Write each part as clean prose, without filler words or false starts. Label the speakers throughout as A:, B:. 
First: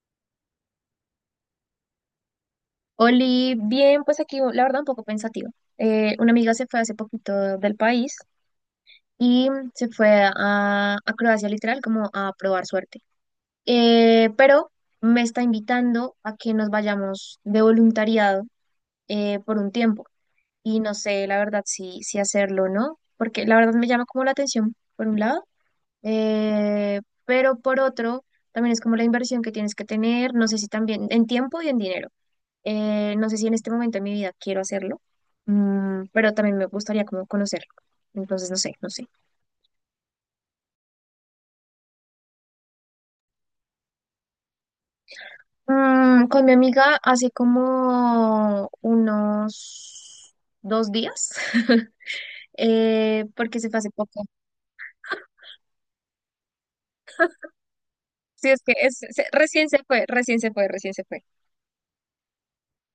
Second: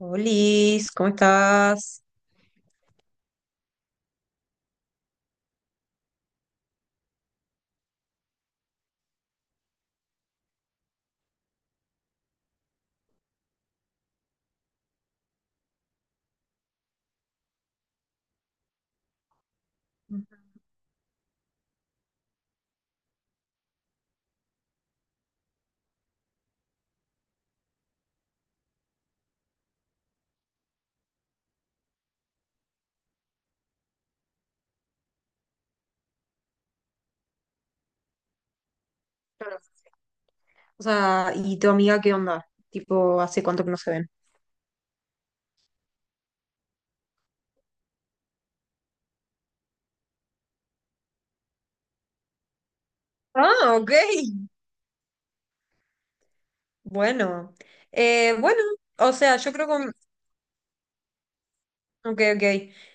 A: Liz, ¿cómo estás?
B: Oli, bien, pues aquí la verdad un poco pensativa. Una amiga se fue hace poquito del país y se fue a Croacia literal como a probar suerte. Pero me está invitando a que nos vayamos de voluntariado por un tiempo y no sé la verdad si hacerlo o no, porque la verdad me llama como la atención por un lado, eh, pero por otro también es como la inversión que tienes que tener, no sé si también en tiempo y en dinero. No sé si en este momento de mi vida quiero hacerlo, pero también me gustaría como conocerlo. Entonces, no sé, no sé.
A: Claro. O sea, ¿y tu amiga qué onda? Tipo, ¿hace cuánto que no se ven?
B: Con mi amiga hace como unos 2 días, porque se
A: Ah,
B: fue hace
A: ok.
B: poco.
A: Bueno,
B: Sí,
A: bueno,
B: es que
A: o sea, yo creo
B: recién se
A: con...
B: fue, recién se fue, recién se fue.
A: Ok, ok.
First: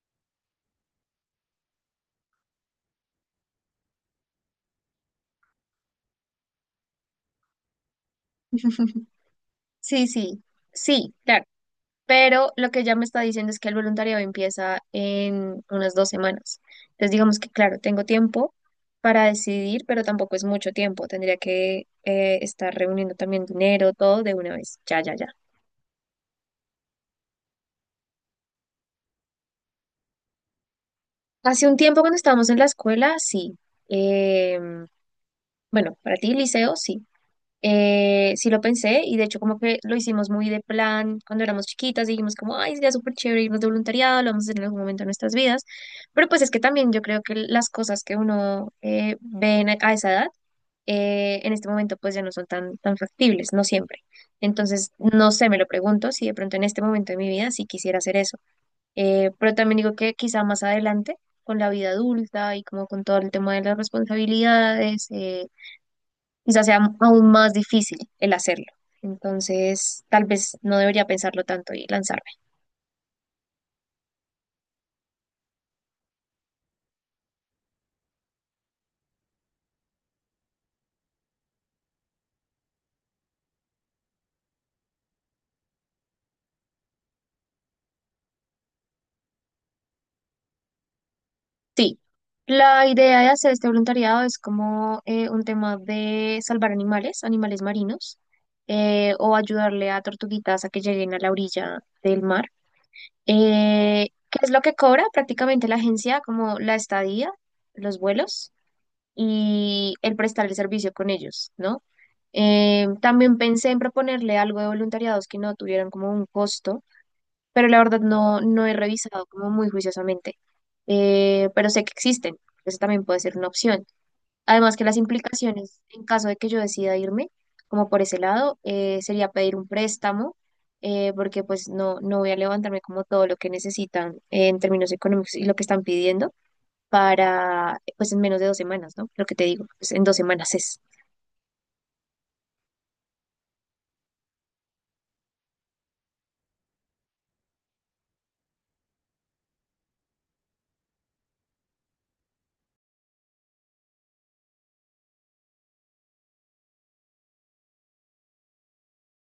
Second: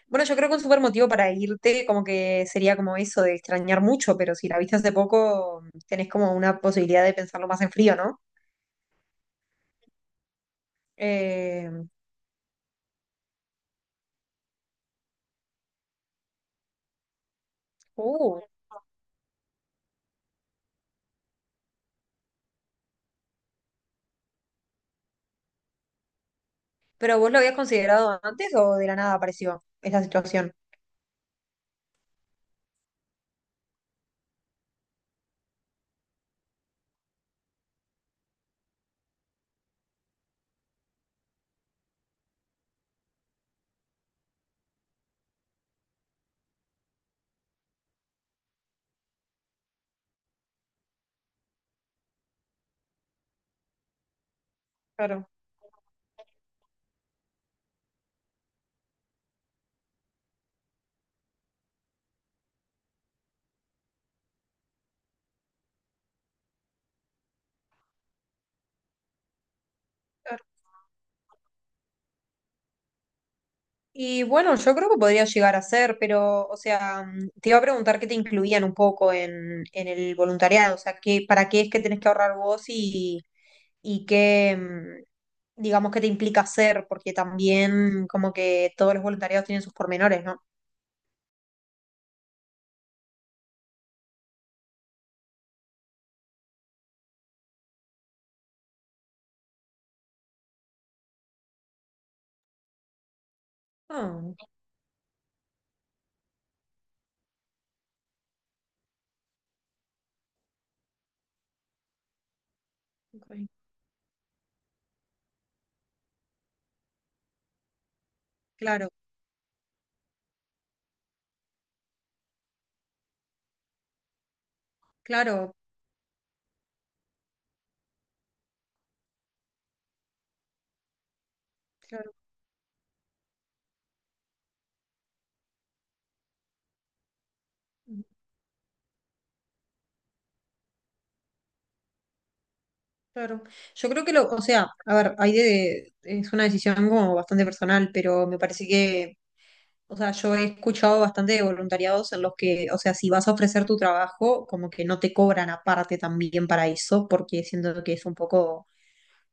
A: Bueno, yo creo que un súper motivo para irte como que sería como eso de extrañar mucho, pero si la viste hace poco, tenés como una posibilidad de pensarlo más en frío, ¿no?
B: Sí, sí, sí, claro.
A: Eh,
B: Pero lo que ella me está diciendo es que el voluntariado empieza en unas 2 semanas. Entonces, digamos que, claro, tengo
A: uh,
B: tiempo para decidir, pero tampoco es mucho tiempo. Tendría que estar reuniendo también dinero, todo de una vez. Ya, ya, ya.
A: ¿Pero vos lo habías considerado antes o de la nada apareció esta situación?
B: Hace un tiempo cuando estábamos en la escuela, sí. Em, bueno, para ti, liceo, sí. Sí lo pensé y de hecho como que lo hicimos muy de plan cuando éramos chiquitas, dijimos como, ay, sería súper chévere irnos de voluntariado, lo vamos a hacer en algún momento de nuestras vidas, pero pues es que también yo creo que las cosas que uno ve a esa edad, en este momento pues ya no son tan factibles, no siempre. Entonces,
A: Claro,
B: no sé, me lo pregunto si de pronto en este momento de mi vida sí quisiera hacer eso. Pero también digo que quizá más adelante, con la vida adulta y como con todo el tema de las responsabilidades, quizás sea aún más difícil el hacerlo. Entonces, tal
A: claro.
B: vez no debería pensarlo tanto y lanzarme.
A: Y bueno, yo creo que podría llegar a ser, pero, o sea, mm, te iba a preguntar qué te incluían un poco en el voluntariado, o sea, qué, para qué es que tenés que ahorrar vos y qué, mm, digamos, qué te implica hacer, porque también como que todos los voluntariados tienen sus pormenores, ¿no?
B: Sí, la idea de hacer este voluntariado es como un tema de salvar animales, animales marinos, o ayudarle a tortuguitas a que lleguen a la orilla del mar.
A: Ah,
B: ¿Qué es lo que cobra prácticamente la agencia? Como la estadía, los vuelos y el prestarle servicio con ellos, ¿no? También
A: ok.
B: pensé en proponerle algo de voluntariados que no tuvieran como un costo, pero la verdad no, no he
A: Claro,
B: revisado como muy juiciosamente. Pero sé que existen, eso también puede ser una opción. Además que las
A: claro,
B: implicaciones en caso de que yo decida irme, como por ese lado, sería pedir un préstamo, porque pues no,
A: claro,
B: no voy a levantarme como todo lo que necesitan en términos económicos y lo que están pidiendo para,
A: mm,
B: pues en menos de 2 semanas, ¿no? Lo que te digo, pues en 2 semanas es.
A: claro. Yo creo que lo, o sea, a ver, hay de, es una decisión como bastante personal, pero me parece que o sea, yo he escuchado bastante de voluntariados en los que, o sea, si vas a ofrecer tu trabajo, como que no te cobran aparte también para eso, porque siento que es un poco,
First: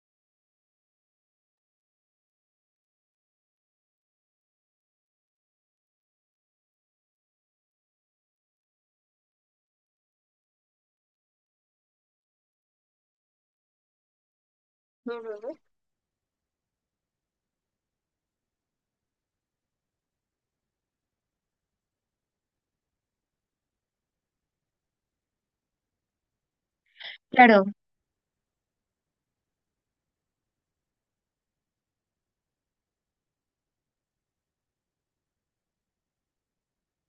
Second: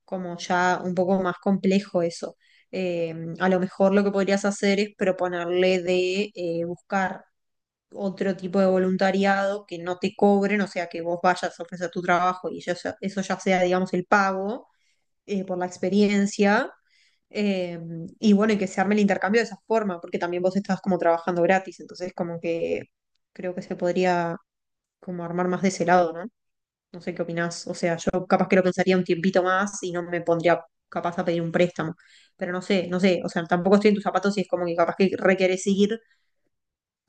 A: como ya un poco más complejo eso. Eh, a lo mejor lo que podrías hacer es proponerle de buscar otro tipo de voluntariado que no te cobren, o sea, que vos vayas a ofrecer tu trabajo y eso ya sea, digamos, el pago por
B: Ujú.
A: la experiencia. eh, y bueno, y que se arme el intercambio de esa forma, porque también vos estás como trabajando gratis, entonces como que creo que se podría como armar más de ese lado, ¿no? No sé qué
B: Claro,
A: opinás. O sea, yo capaz que lo pensaría un tiempito más y no me pondría capaz a pedir un préstamo. Pero no sé, no sé. O sea, tampoco estoy en tus zapatos y es como que capaz que requerés ir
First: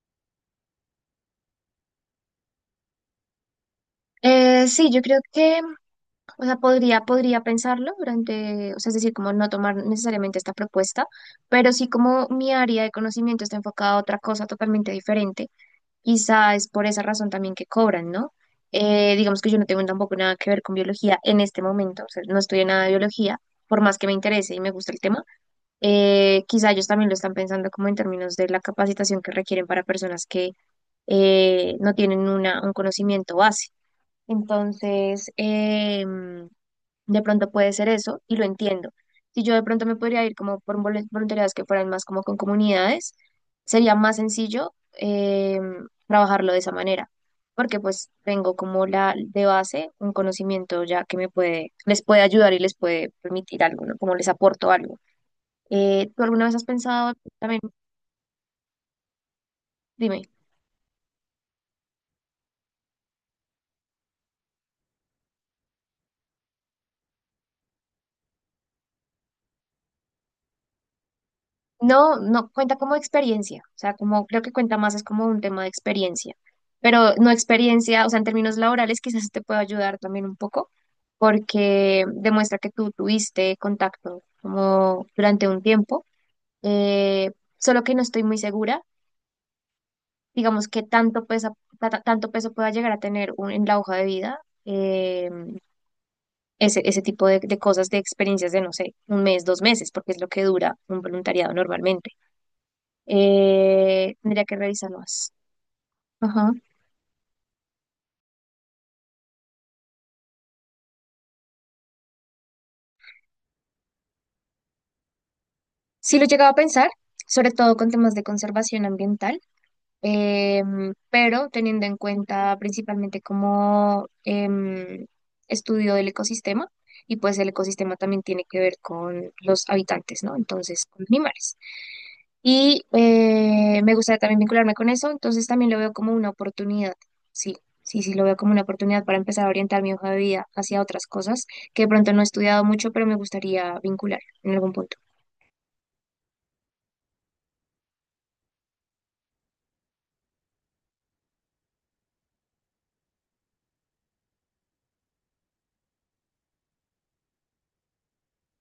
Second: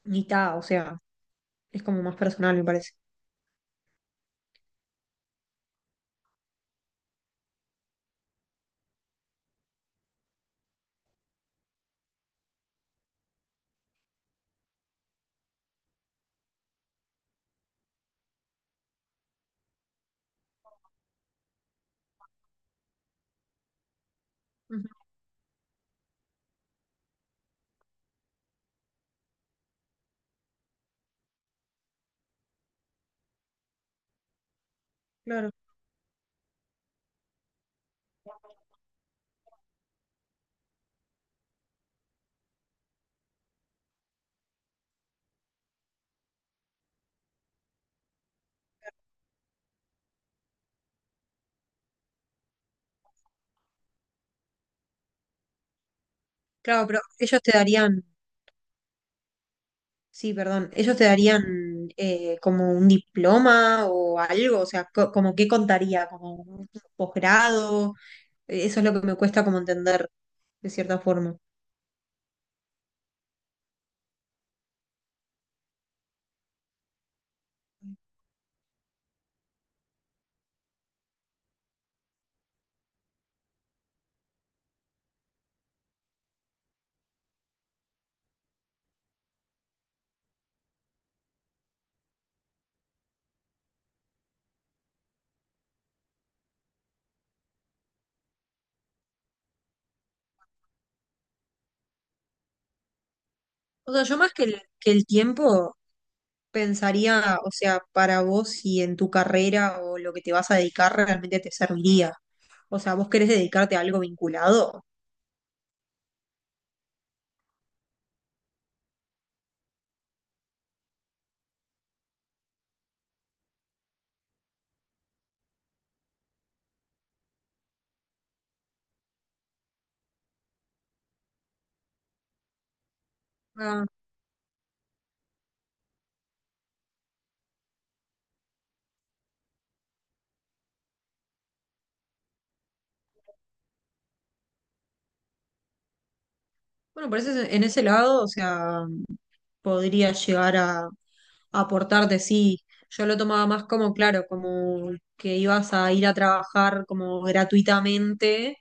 A: ni ta. O sea, es como más personal, me parece.
B: sí, yo creo que, o sea, podría pensarlo durante, o sea, es decir, como no tomar necesariamente esta propuesta, pero sí como mi área de conocimiento está enfocada a otra cosa totalmente diferente, quizá es por esa razón también que cobran, ¿no? Digamos que yo no tengo tampoco nada que ver con biología en este momento, o sea, no estudié nada de biología, por más que me interese y me
A: Ujú,
B: gusta el tema. Quizá ellos también lo están pensando como en términos de la capacitación que requieren para personas que no tienen un conocimiento base. Entonces,
A: claro,
B: de pronto puede ser eso y lo entiendo. Si yo de pronto me podría ir como por voluntariados que fueran más como con comunidades, sería más sencillo eh, trabajarlo de esa manera, porque pues tengo como la de base un conocimiento ya que me puede, les puede ayudar y les puede permitir algo, ¿no? Como les aporto algo. ¿Tú alguna vez has
A: claro, pero
B: pensado
A: ellos te
B: también,
A: darían,
B: dime,
A: sí, perdón. ¿Ellos te darían como un diploma o algo? O sea, co- ¿como qué contaría? ¿Como un posgrado? Eso es lo que me cuesta como entender, de cierta forma.
B: no, no cuenta como experiencia, o sea, como creo que cuenta más es como un tema de experiencia, pero no experiencia, o sea, en términos laborales quizás sí te pueda ayudar también un poco, porque demuestra que tú tuviste contacto como durante un tiempo, eh, solo que no estoy muy segura, digamos que tanto peso pueda llegar a tener en la hoja de vida. eh, Ese, ese tipo de cosas, de experiencias de, no sé, 1 mes, 2 meses, porque es lo que dura un voluntariado normalmente.
A: O sea, yo más que
B: Tendría que revisar
A: que el
B: más.
A: tiempo
B: Ajá.
A: pensaría, o sea, para vos si en tu carrera o lo que te vas a dedicar realmente te serviría. O sea, ¿vos querés dedicarte a algo vinculado?
B: Sí lo llegaba a pensar, sobre todo con temas de conservación ambiental, pero teniendo en cuenta principalmente como estudio del ecosistema, y pues el ecosistema también tiene que ver con los habitantes, ¿no? Entonces, con animales. Y
A: Ah,
B: me gustaría también vincularme con eso, entonces también lo veo como una oportunidad, sí, sí, sí, lo veo como una oportunidad para empezar a orientar mi hoja de vida hacia otras cosas que de pronto no he estudiado mucho, pero me gustaría vincular en algún punto.
A: bueno, por eso en ese lado, o sea, podría llegar a aportar de sí. Yo lo tomaba más como, claro, como que ibas a ir a trabajar como gratuitamente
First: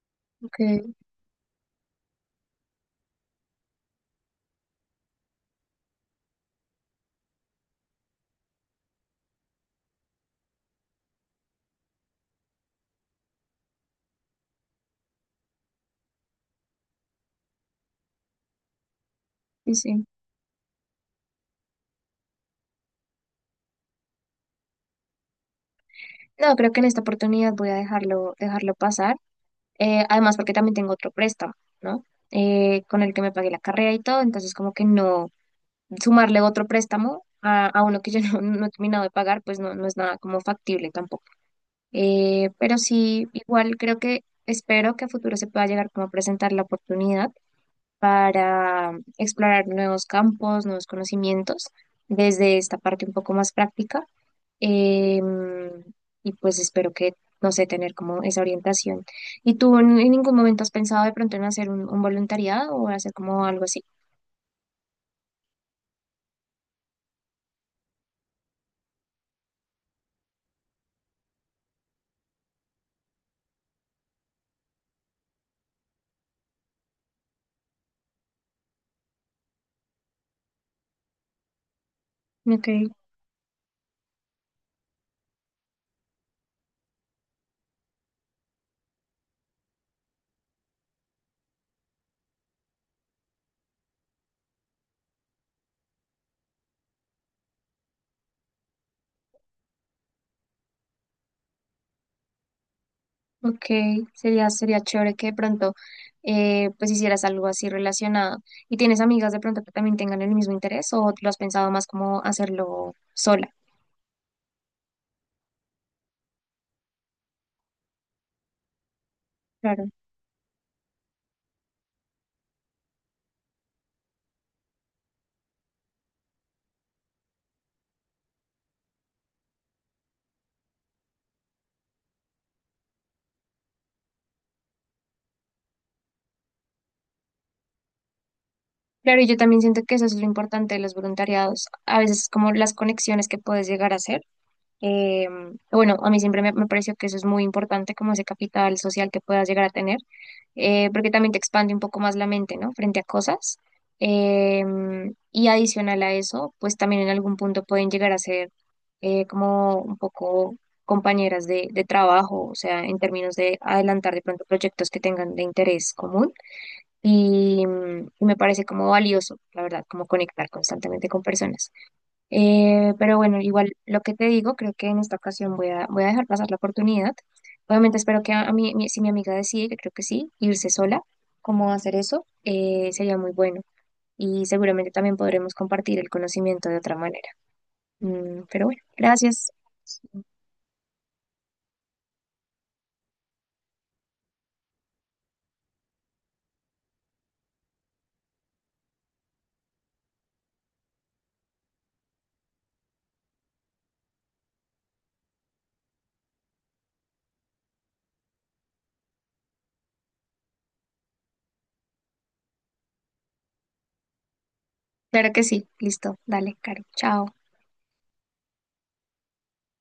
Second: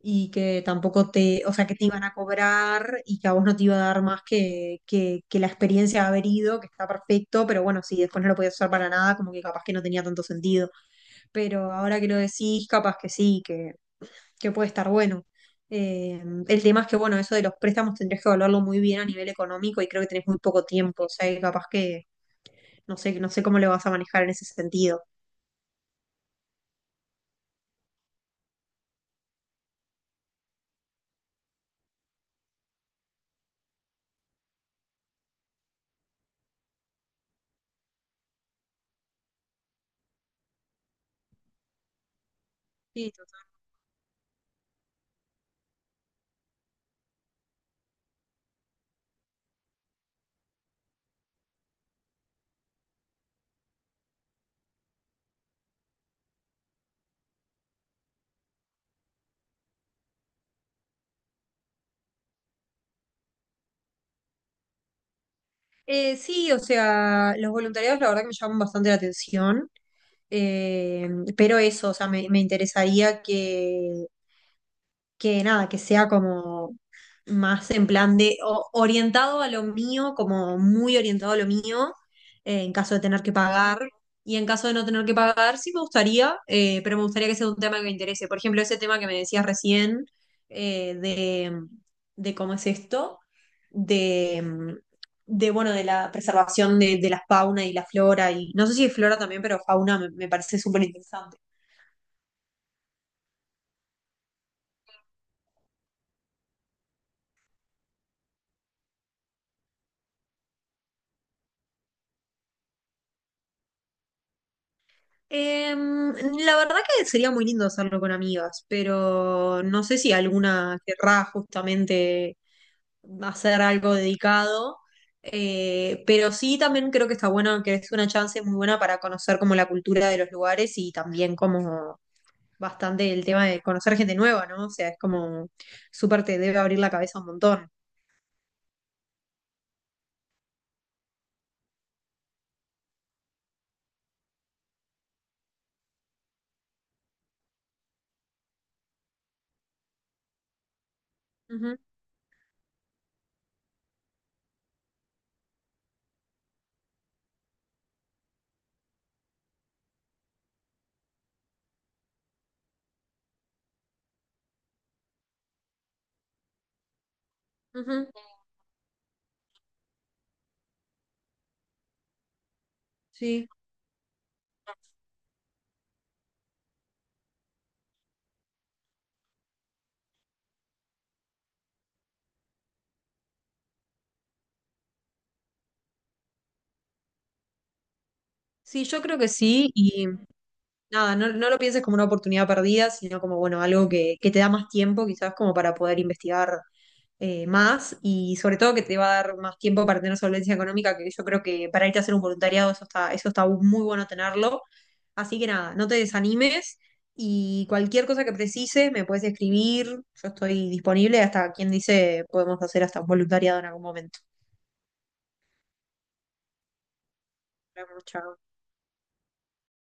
A: y
B: Ok,
A: que tampoco te, o sea, que te iban a cobrar y que a vos no te iba a dar más que la experiencia de haber ido, que está perfecto, pero bueno, sí, después no lo podías usar para nada, como que capaz que no tenía tanto sentido. Pero ahora que lo decís, capaz que sí, que puede estar bueno. Eh, el tema es que, bueno, eso de los préstamos tendrías que evaluarlo muy bien a nivel
B: sí,
A: económico y creo
B: sí.
A: que tenés muy poco tiempo, o sea, que capaz que no sé, no sé cómo lo vas a manejar en ese sentido.
B: No, creo que en esta oportunidad voy a dejarlo, dejarlo pasar. Además, porque también tengo otro préstamo, ¿no? Con el que me pagué la carrera y todo, entonces como que no sumarle otro préstamo a uno que yo no, no he terminado de pagar, pues no, no es nada como factible tampoco. Pero
A: Sí,
B: sí,
A: total.
B: igual creo que espero que a futuro se pueda llegar como a presentar la oportunidad para explorar nuevos campos, nuevos conocimientos desde esta parte un poco más práctica. Em, y pues espero que, no sé, tener como esa orientación. ¿Y tú en ningún momento has pensado de pronto en hacer un voluntariado o hacer como algo así?
A: Sí, o sea, los voluntariados la verdad que me llaman bastante la atención, eh, pero eso, o sea, me interesaría que nada, que sea como más en plan de o- orientado a lo mío, como muy orientado a lo mío,
B: Ok,
A: en caso de tener que pagar. Y en caso de no tener que pagar, sí me gustaría, pero me gustaría que sea un tema que me interese. Por ejemplo, ese tema que me decías recién, eh, de, de cómo es esto, de, mm, de, bueno, de la preservación de la fauna y la flora, y no sé si es flora también, pero fauna me parece súper interesante.
B: ok, sería, sería chévere que de pronto pues hicieras algo así relacionado. ¿Y tienes amigas de pronto que también tengan el mismo interés o lo has pensado más como hacerlo sola?
A: Em, la verdad que sería muy lindo hacerlo con amigas, pero no
B: Claro.
A: sé si alguna querrá justamente hacer algo dedicado. Pero sí, también creo que está bueno, que es una chance muy buena para conocer como la cultura de los lugares y también como bastante el tema de conocer gente nueva, ¿no? O sea, es como súper te debe abrir la cabeza un montón.
B: Claro, y yo también siento que eso es lo importante de los voluntariados, a veces como las conexiones que puedes llegar a hacer. Eh, bueno, a mí siempre me, me pareció que eso es muy importante, como ese capital social que puedas llegar a tener, porque también te expande
A: Ujú,
B: un poco más la mente, ¿no? Frente a cosas. Eh, y adicional a eso, pues también en algún punto pueden llegar a ser como un poco compañeras de trabajo, o sea, en términos de adelantar de pronto proyectos que tengan de interés común. Y,
A: ujú.
B: y me parece como valioso, la verdad, como conectar constantemente con personas. Pero bueno,
A: Sí,
B: igual lo que te digo, creo que en esta ocasión voy voy a dejar pasar la oportunidad. Obviamente espero que si mi amiga decide, que creo que sí, irse sola, cómo hacer eso, sería muy bueno. Y seguramente también podremos compartir el conocimiento de otra manera. Mm, pero bueno,
A: sí, yo creo que
B: gracias.
A: sí. Nada, no, no lo pienses como una oportunidad perdida, sino como, bueno, algo que te da más tiempo quizás como para poder investigar más y sobre todo que te va a dar más tiempo para tener solvencia económica, que yo creo que para irte a hacer un voluntariado eso está muy bueno tenerlo. Así que nada, no te desanimes y cualquier cosa que precises me puedes escribir, yo estoy disponible, hasta quien dice podemos hacer hasta un voluntariado en algún momento.
B: Claro que sí. Listo. Dale, Caro. Chao.
A: Nos vemos, chao.